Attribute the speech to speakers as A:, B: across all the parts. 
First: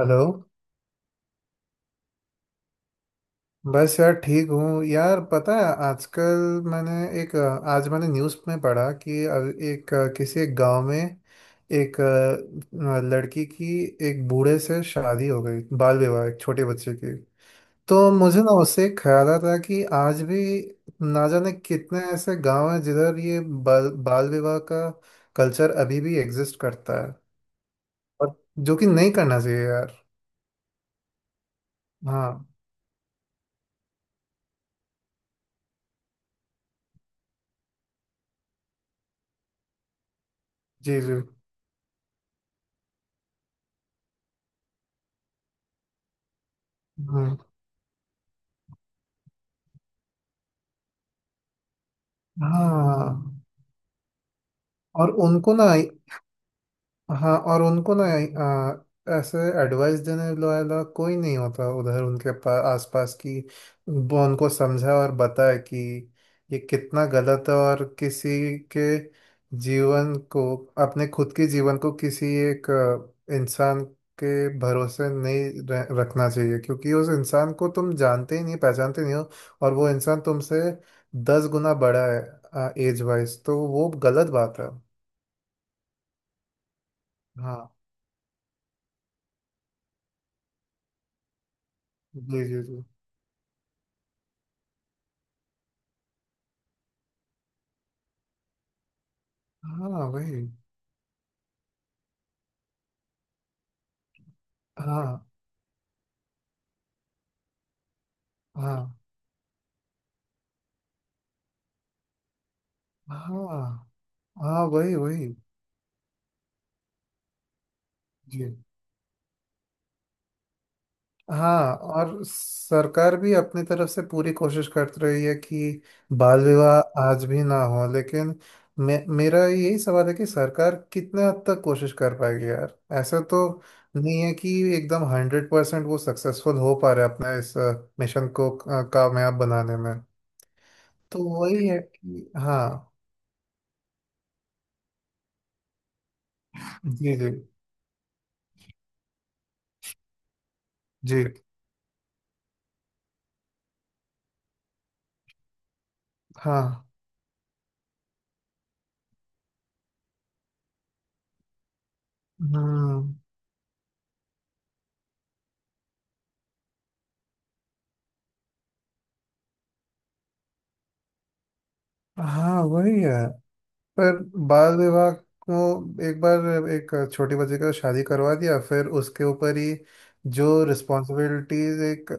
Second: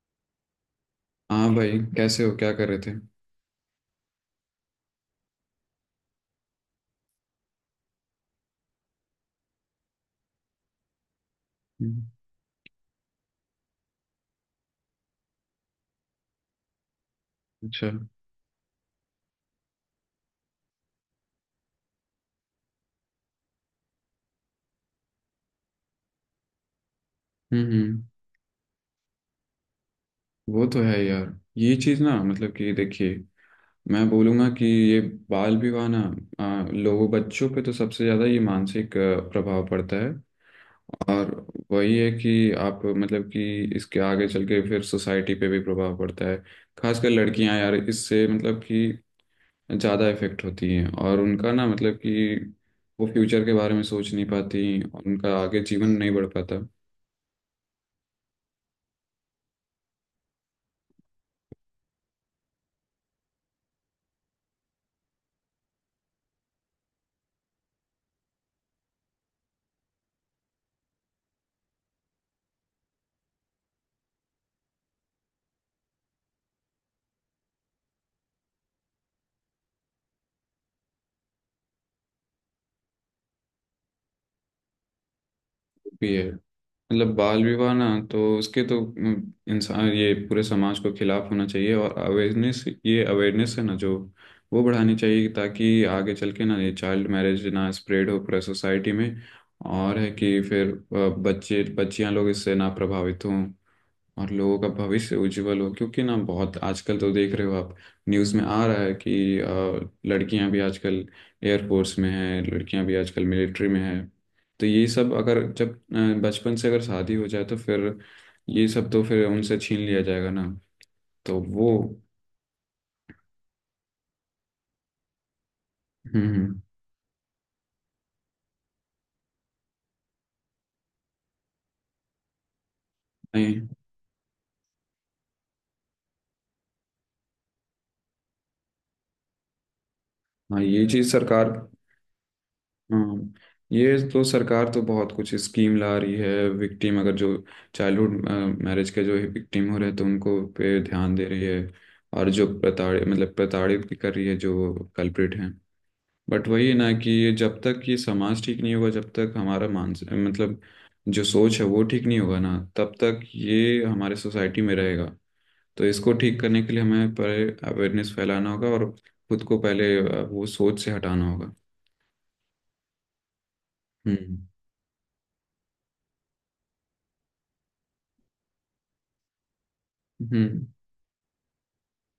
A: Hello.
B: हाँ भाई, कैसे हो? क्या कर रहे थे?
A: बस यार ठीक हूँ यार। पता है, आजकल मैंने एक अ, आज मैंने न्यूज़ में पढ़ा कि किसी एक गांव में
B: हम्म।
A: लड़की की एक बूढ़े से शादी हो गई। बाल विवाह, एक छोटे बच्चे की।
B: अच्छा। हम्म,
A: तो मुझे ना उससे एक ख्याल आता कि आज भी ना जाने कितने ऐसे गांव हैं जिधर ये बाल बाल विवाह का कल्चर अभी भी एग्जिस्ट करता है।
B: हम्म।
A: और जो कि नहीं करना चाहिए यार।
B: वो तो है यार। ये चीज़ ना,
A: हाँ।
B: मतलब कि देखिए, मैं बोलूँगा कि ये बाल विवाह ना, लोगों बच्चों पे तो सबसे ज़्यादा ये मानसिक प्रभाव पड़ता है।
A: जी जी।
B: और वही है कि आप मतलब कि इसके आगे चल के फिर सोसाइटी पे भी प्रभाव पड़ता है। खासकर
A: हम्म।
B: लड़कियां यार, इससे मतलब कि ज़्यादा इफेक्ट होती हैं, और उनका ना मतलब कि वो
A: हाँ
B: फ्यूचर के बारे में सोच नहीं पाती और
A: और
B: उनका
A: उनको
B: आगे
A: ना
B: जीवन नहीं बढ़ पाता।
A: हाँ, और उनको ना ऐसे एडवाइस देने वाला कोई नहीं होता उधर, उनके पास आसपास की। वो उनको समझा और बताए कि ये कितना गलत है। और किसी के जीवन को, अपने खुद के जीवन को किसी एक इंसान के भरोसे नहीं रखना चाहिए, क्योंकि उस इंसान को तुम जानते ही नहीं, पहचानते नहीं हो। और वो इंसान तुमसे 10 गुना बड़ा है एज वाइज, तो वो गलत बात है।
B: भी है। मतलब बाल विवाह
A: हाँ।
B: ना, तो उसके तो इंसान ये पूरे समाज को खिलाफ होना चाहिए, और
A: जी जी
B: अवेयरनेस,
A: जी।
B: ये अवेयरनेस है ना जो वो बढ़ानी चाहिए, ताकि आगे चल के ना ये चाइल्ड मैरिज ना स्प्रेड हो पूरे सोसाइटी में। और
A: हाँ
B: है कि
A: वही।
B: फिर बच्चे बच्चियां लोग इससे ना प्रभावित हों और लोगों का भविष्य
A: हाँ
B: उज्जवल हो, क्योंकि ना बहुत आजकल तो देख रहे हो आप, न्यूज़ में आ रहा है
A: हाँ।
B: कि लड़कियां भी आजकल एयरफोर्स में हैं, लड़कियां भी आजकल मिलिट्री में
A: हाँ
B: हैं।
A: हाँ
B: तो ये
A: वही
B: सब
A: वही।
B: अगर जब बचपन से अगर शादी हो जाए तो फिर
A: जी।
B: ये सब तो फिर उनसे छीन लिया जाएगा ना। तो वो।
A: हाँ, और सरकार भी अपनी तरफ से पूरी कोशिश करती रही है कि
B: हम्म,
A: बाल
B: हम्म।
A: विवाह आज भी ना हो, लेकिन मे मेरा यही सवाल है कि सरकार कितने हद तक कोशिश कर पाएगी यार। ऐसा तो
B: नहीं।
A: नहीं है कि एकदम 100% वो सक्सेसफुल हो पा रहे अपने इस मिशन को कामयाब बनाने में।
B: हाँ, ये चीज़
A: तो
B: सरकार।
A: वही है कि हाँ।
B: हाँ, ये तो सरकार तो बहुत कुछ स्कीम ला रही है, विक्टिम अगर
A: जी
B: जो
A: जी
B: चाइल्डहुड मैरिज के जो विक्टिम हो रहे हैं तो उनको पे ध्यान
A: जी।
B: दे रही है। और जो प्रताड़ित, मतलब प्रताड़ित भी कर रही है जो कल्प्रिट हैं। बट वही है
A: हाँ
B: ना कि ये जब तक ये समाज ठीक नहीं होगा, जब तक हमारा मानस मतलब जो सोच है वो ठीक नहीं होगा ना, तब
A: हाँ
B: तक ये हमारे सोसाइटी में रहेगा। तो इसको ठीक करने के लिए हमें पहले अवेयरनेस फैलाना होगा, और खुद को पहले वो सोच से हटाना होगा।
A: हाँ वही है। पर
B: हम्म,
A: बाल विवाह को, एक बार एक छोटी बच्ची का शादी करवा दिया, फिर उसके ऊपर ही जो
B: हम्म,
A: रिस्पॉन्सिबिलिटीज एक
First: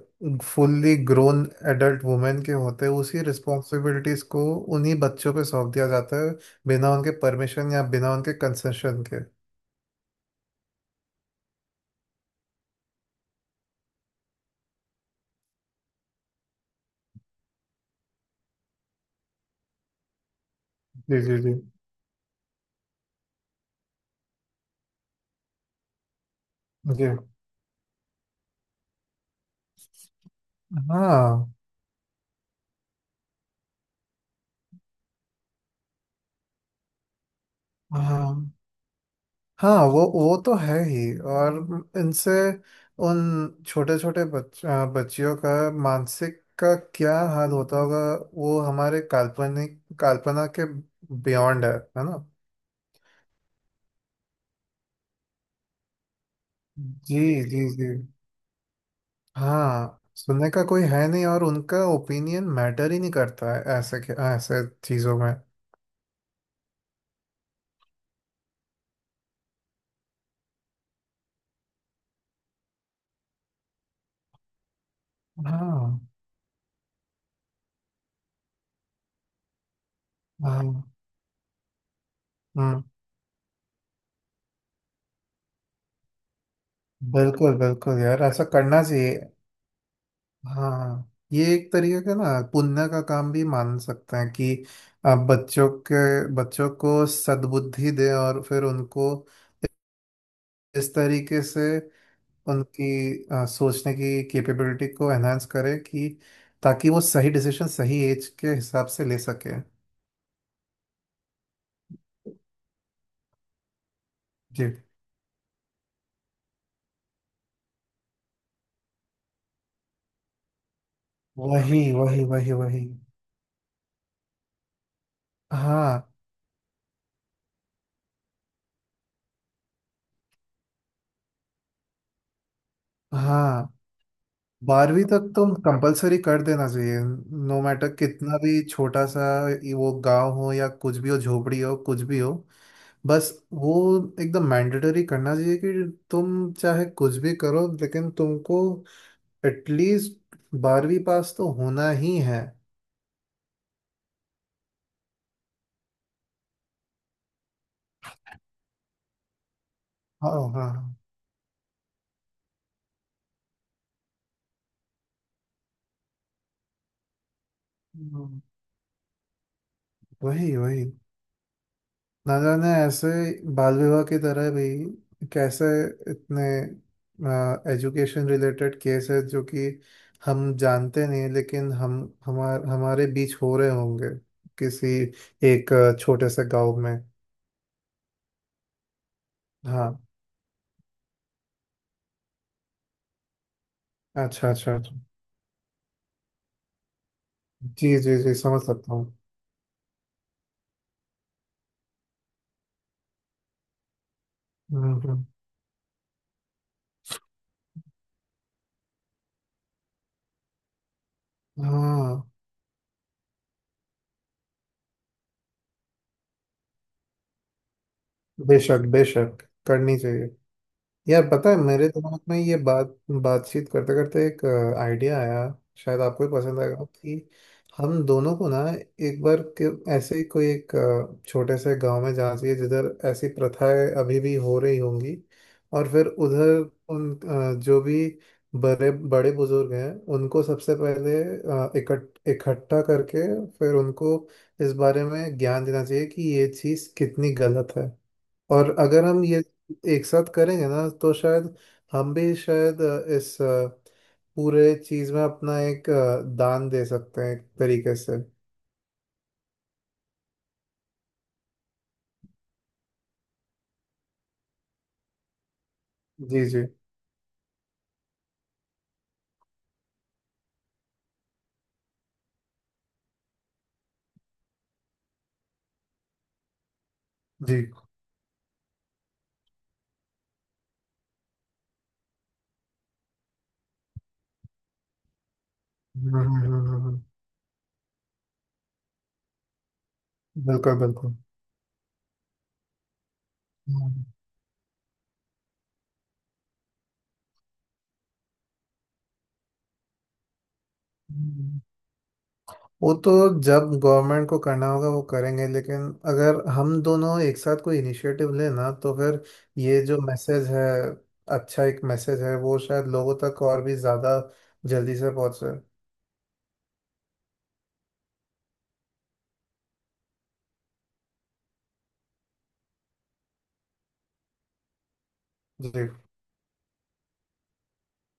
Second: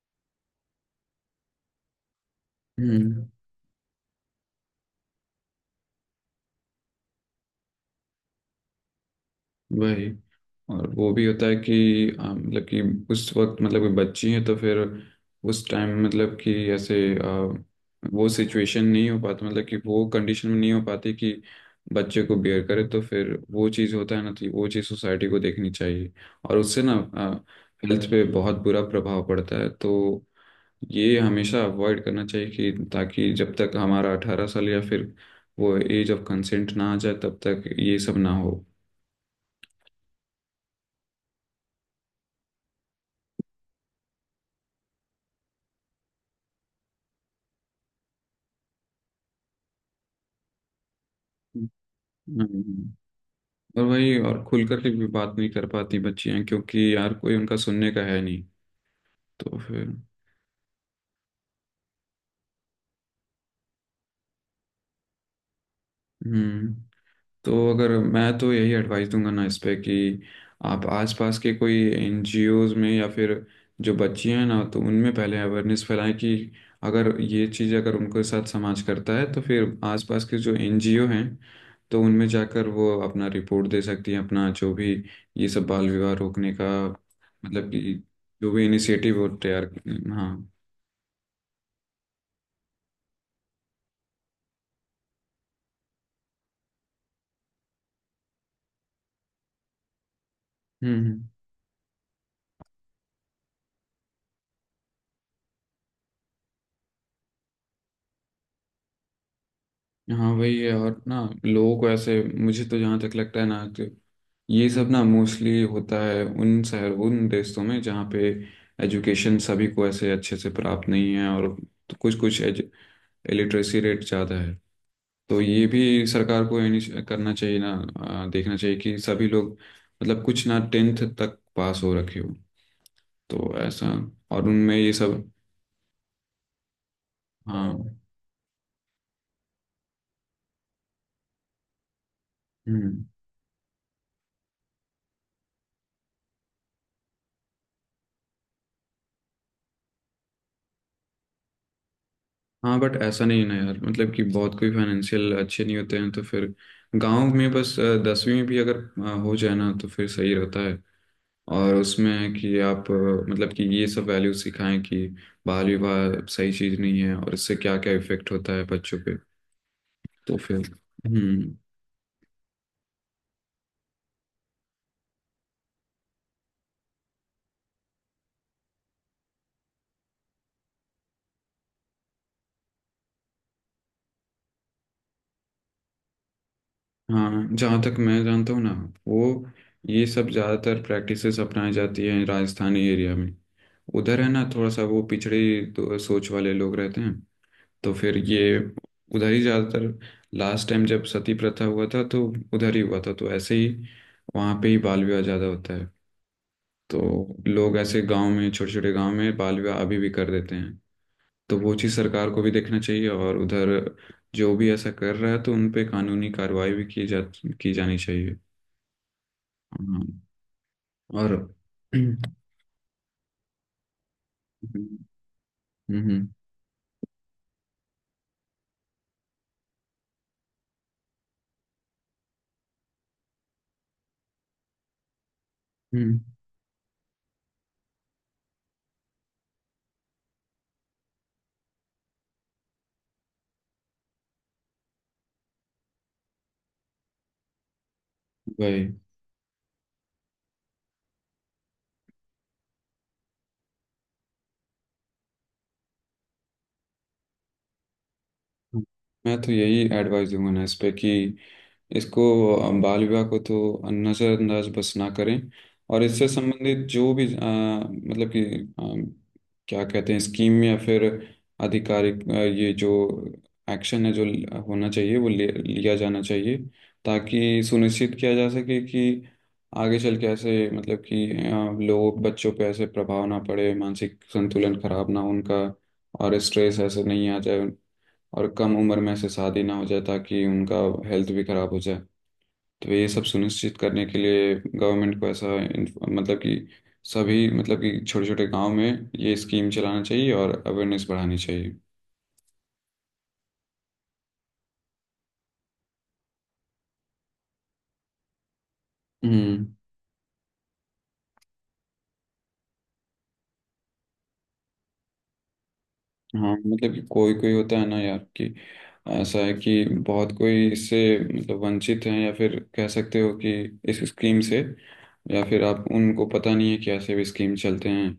A: फुल्ली ग्रोन एडल्ट वुमेन के होते हैं, उसी
B: हम्म।
A: रिस्पॉन्सिबिलिटीज को उन्हीं बच्चों पे सौंप दिया जाता है, बिना उनके परमिशन या बिना उनके कंसेशन के।
B: वही। और वो भी होता है कि मतलब कि उस वक्त मतलब कोई बच्ची है, तो फिर उस टाइम मतलब कि ऐसे वो सिचुएशन नहीं हो पाता, मतलब कि वो कंडीशन में नहीं हो पाती
A: जी
B: कि
A: जी जी
B: बच्चे को बियर करे, तो फिर वो चीज़ होता है ना, तो वो चीज़ सोसाइटी को देखनी चाहिए। और उससे ना
A: जी।
B: हेल्थ पे बहुत बुरा प्रभाव पड़ता है, तो ये
A: हाँ
B: हमेशा अवॉइड करना चाहिए कि ताकि जब तक हमारा 18 साल या फिर वो एज ऑफ कंसेंट ना आ जाए, तब तक ये सब ना
A: हाँ
B: हो।
A: हाँ, वो तो है ही। और इनसे उन छोटे छोटे बच्चियों का मानसिक का क्या हाल होता होगा, वो हमारे काल्पनिक कल्पना के बियॉन्ड है। है ना?
B: हम्म। और वही, और खुल करके भी बात नहीं कर पाती बच्चियां, क्योंकि यार
A: जी
B: कोई उनका
A: जी जी।
B: सुनने का है नहीं। तो फिर।
A: हाँ, सुनने का कोई है नहीं, और उनका ओपिनियन मैटर ही नहीं करता है ऐसे ऐसे चीजों में।
B: हम्म। तो अगर मैं तो यही एडवाइस दूंगा ना इस पे कि आप आसपास के कोई एनजीओज में, या फिर जो बच्चियां हैं ना तो उनमें पहले अवेयरनेस
A: हाँ
B: फैलाएं कि अगर ये चीज़ अगर उनके साथ समाज करता है, तो फिर आसपास के जो
A: हाँ।
B: एनजीओ हैं तो उनमें जाकर
A: हम्म।
B: वो अपना रिपोर्ट दे सकती हैं, अपना जो भी ये सब बाल विवाह रोकने का,
A: बिल्कुल
B: मतलब कि
A: बिल्कुल यार, ऐसा
B: जो भी
A: करना चाहिए।
B: इनिशिएटिव वो तैयार। हाँ।
A: हाँ, ये एक तरीके का ना पुण्य का काम भी मान सकते हैं कि आप बच्चों को सद्बुद्धि दें, और फिर उनको
B: हम्म,
A: इस
B: हम्म।
A: तरीके से उनकी सोचने की कैपेबिलिटी को एनहांस करें कि ताकि वो सही डिसीजन सही एज के हिसाब से ले सके।
B: हाँ, वही है। और ना लोगों को ऐसे, मुझे तो जहाँ तक लगता है ना तो
A: जी।
B: ये सब ना मोस्टली होता है उन शहर उन देशों में जहाँ पे एजुकेशन सभी को ऐसे अच्छे से प्राप्त नहीं है, और
A: वही
B: तो कुछ
A: वही
B: कुछ
A: वही वही।
B: लिटरेसी रेट ज़्यादा है। तो ये भी
A: हाँ
B: सरकार को करना चाहिए ना। देखना चाहिए कि सभी लोग, मतलब कुछ ना 10th तक पास हो रखे हो। तो
A: हाँ।
B: ऐसा। और उनमें ये
A: 12वीं तक
B: सब।
A: तो कंपलसरी कर देना चाहिए, नो मैटर
B: हाँ।
A: कितना भी छोटा सा ये वो गांव हो या कुछ भी हो, झोपड़ी हो कुछ भी हो,
B: हम्म।
A: बस वो एकदम मैंडेटरी करना चाहिए कि तुम चाहे कुछ भी करो, लेकिन तुमको एटलीस्ट 12वीं पास तो होना ही है।
B: हाँ, बट ऐसा नहीं है ना यार, मतलब कि बहुत कोई फाइनेंशियल अच्छे नहीं होते हैं तो फिर गांव में बस 10वीं में भी अगर हो जाए ना तो फिर
A: हाँ
B: सही रहता
A: हाँ
B: है। और उसमें कि आप मतलब कि ये सब वैल्यू सिखाएं कि बाल विवाह सही चीज़ नहीं है, और इससे क्या क्या इफेक्ट
A: हाँ।
B: होता है बच्चों पे। तो
A: वही
B: फिर।
A: वही।
B: हम्म।
A: ना जाने ऐसे बाल विवाह की तरह भी कैसे इतने एजुकेशन रिलेटेड केस है जो कि हम जानते नहीं, लेकिन हम हमार हमारे बीच हो रहे होंगे किसी एक छोटे से गांव में।
B: हाँ, जहाँ तक मैं जानता हूँ ना, वो ये
A: हाँ।
B: सब ज़्यादातर प्रैक्टिसेस अपनाई जाती हैं राजस्थानी एरिया में। उधर है ना,
A: अच्छा
B: थोड़ा
A: अच्छा
B: सा
A: अच्छा।
B: वो पिछड़ी तो सोच वाले लोग रहते हैं। तो
A: जी जी
B: फिर
A: जी,
B: ये
A: समझ सकता हूँ।
B: उधर ही ज़्यादातर, लास्ट टाइम जब सती प्रथा हुआ था तो उधर ही हुआ था, तो ऐसे ही वहाँ पे ही
A: हम्म
B: बाल विवाह
A: हम्म।
B: ज़्यादा होता है। तो लोग ऐसे गांव में, छोटे छोटे गांव में बाल विवाह अभी भी कर देते हैं। तो वो चीज़
A: हाँ,
B: सरकार को भी देखना चाहिए, और उधर जो भी ऐसा कर रहा है तो उन पे कानूनी कार्रवाई भी की जानी चाहिए।
A: बेशक बेशक करनी
B: हाँ।
A: चाहिए। यार
B: और
A: पता है, मेरे दिमाग
B: हम्म,
A: में ये बात बातचीत करते करते एक आइडिया आया, शायद
B: हम्म,
A: आपको भी पसंद आएगा कि हम दोनों को ना एक बार के ऐसे ही कोई एक छोटे से गांव में जाना चाहिए जिधर ऐसी प्रथाएं अभी भी हो रही होंगी। और फिर
B: हम्म।
A: उधर उन जो भी बड़े बड़े बुजुर्ग हैं उनको सबसे पहले इकट्ठा करके, फिर उनको इस बारे में ज्ञान देना चाहिए कि ये चीज़ कितनी गलत है। और
B: वही,
A: अगर हम ये एक साथ करेंगे ना, तो शायद हम भी शायद इस पूरे चीज में अपना एक दान दे सकते हैं एक तरीके से।
B: मैं तो यही एडवाइस दूंगा ना इस पे कि इसको, बाल विवाह को तो नज़रअंदाज बस ना करें, और इससे
A: जी जी
B: संबंधित जो भी मतलब कि अ, क्या कहते हैं स्कीम या फिर आधिकारिक ये जो एक्शन है जो होना चाहिए वो लिया जाना चाहिए,
A: जी।
B: ताकि सुनिश्चित किया जा सके कि आगे चल के ऐसे मतलब कि लोग बच्चों पे ऐसे प्रभाव ना पड़े, मानसिक संतुलन खराब ना हो उनका,
A: हम्म
B: और
A: हम्म हम्म
B: स्ट्रेस
A: हम्म।
B: ऐसे नहीं आ जाए, और कम उम्र में ऐसे शादी ना हो जाए, ताकि उनका
A: बिल्कुल बिल्कुल।
B: हेल्थ भी खराब हो जाए। तो ये सब सुनिश्चित
A: हम्म
B: करने के लिए गवर्नमेंट को ऐसा मतलब कि सभी, मतलब कि छोटे छोटे गांव में ये स्कीम चलाना चाहिए और अवेयरनेस बढ़ानी
A: हम्म।
B: चाहिए।
A: वो तो जब गवर्नमेंट को करना होगा वो करेंगे, लेकिन अगर हम दोनों एक साथ कोई इनिशिएटिव लें ना, तो फिर
B: हम्म।
A: ये जो मैसेज है, अच्छा एक मैसेज है, वो शायद लोगों तक और भी ज़्यादा जल्दी से पहुंचे।
B: हाँ, मतलब कि कोई कोई होता है ना यार, कि ऐसा है कि बहुत कोई इससे मतलब वंचित हैं, या फिर कह सकते हो कि इस स्कीम से, या फिर आप
A: जी
B: उनको पता नहीं है कि ऐसे भी स्कीम चलते हैं।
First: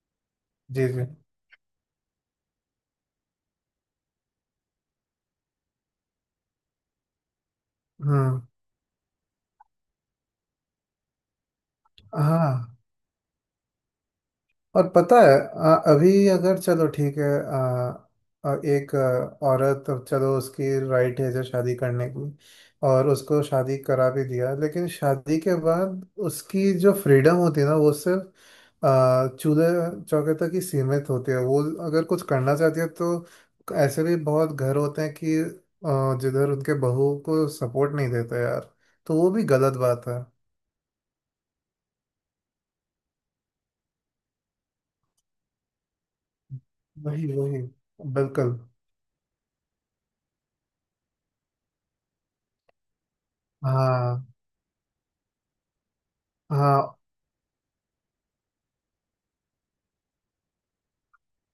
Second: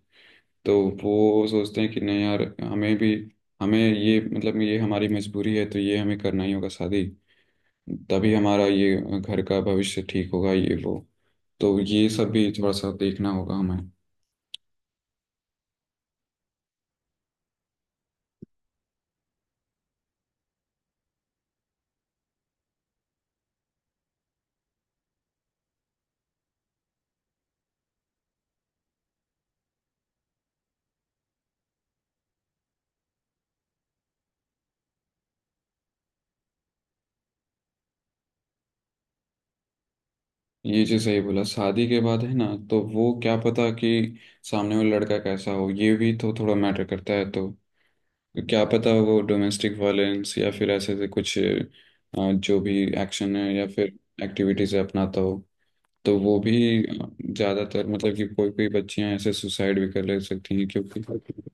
B: तो
A: जी जी।
B: वो सोचते हैं कि नहीं यार, हमें भी, हमें ये मतलब ये हमारी मजबूरी है तो ये हमें करना ही होगा शादी, तभी
A: हाँ
B: हमारा ये घर का भविष्य ठीक होगा, ये वो। तो ये सब भी
A: हाँ।
B: थोड़ा सा देखना होगा हमें।
A: और पता है, अभी अगर, चलो ठीक है, आ, आ, एक औरत, अब चलो उसकी राइट एज है शादी करने की, और उसको शादी करा भी दिया, लेकिन शादी के बाद उसकी जो फ्रीडम होती है ना, वो सिर्फ चूल्हे चौके तक ही सीमित होती है। वो अगर कुछ करना चाहती है तो ऐसे भी बहुत घर होते हैं कि जिधर उनके बहू को सपोर्ट नहीं देता यार। तो वो भी गलत बात है।
B: ये चीज़ सही बोला, शादी के बाद है ना, तो वो क्या पता कि सामने वाला लड़का कैसा हो, ये भी तो थोड़ा मैटर करता
A: वही
B: है। तो
A: वही। बिल्कुल।
B: क्या पता वो डोमेस्टिक वायलेंस या फिर ऐसे से कुछ जो भी एक्शन है या फिर
A: हाँ
B: एक्टिविटीज है अपनाता हो, तो वो भी
A: हाँ।
B: ज्यादातर, मतलब कि कोई कोई बच्चियां ऐसे सुसाइड भी कर ले सकती हैं, क्योंकि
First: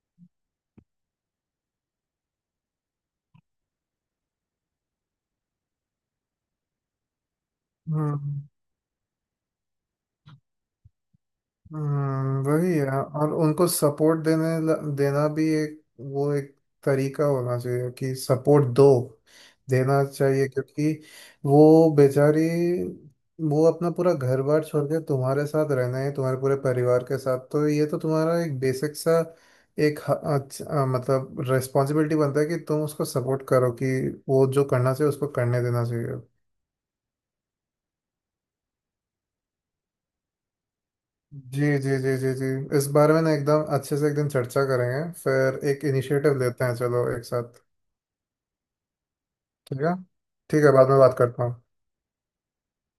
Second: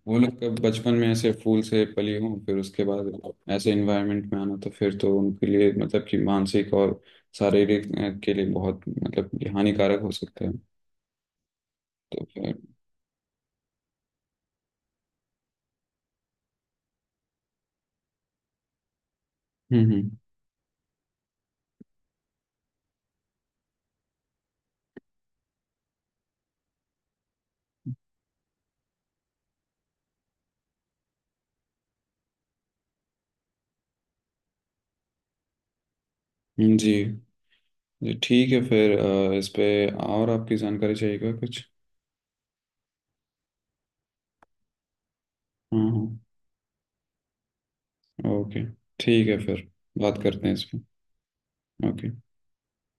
B: वो लोग कब बचपन में ऐसे फूल से पली हों, फिर उसके बाद ऐसे इन्वायरमेंट में आना तो फिर तो उनके लिए मतलब कि मानसिक और शारीरिक के
A: हम्म।
B: लिए बहुत मतलब कि हानिकारक हो सकता है। तो फिर।
A: वही है। और उनको सपोर्ट देना भी एक, वो एक तरीका होना चाहिए कि सपोर्ट दो
B: हम्म,
A: देना
B: हम्म,
A: चाहिए, क्योंकि वो बेचारी, वो अपना पूरा घर बार छोड़ के तुम्हारे साथ रहना है तुम्हारे पूरे परिवार के साथ, तो ये तो तुम्हारा एक बेसिक सा एक मतलब रिस्पॉन्सिबिलिटी बनता है कि तुम उसको सपोर्ट करो, कि वो जो करना चाहिए उसको करने देना चाहिए।
B: हम्म। जी, जी ठीक है फिर इस पे और आपकी जानकारी चाहिए क्या कुछ?
A: जी जी जी जी जी। इस बारे में ना एकदम अच्छे से एक दिन चर्चा करेंगे, फिर
B: हाँ,
A: एक
B: हाँ।
A: इनिशिएटिव लेते हैं चलो एक साथ।
B: ओके। ठीक है, फिर
A: ठीक है।
B: बात करते हैं इस
A: ठीक है,
B: पे।
A: बाद में बात करता हूँ।
B: ओके।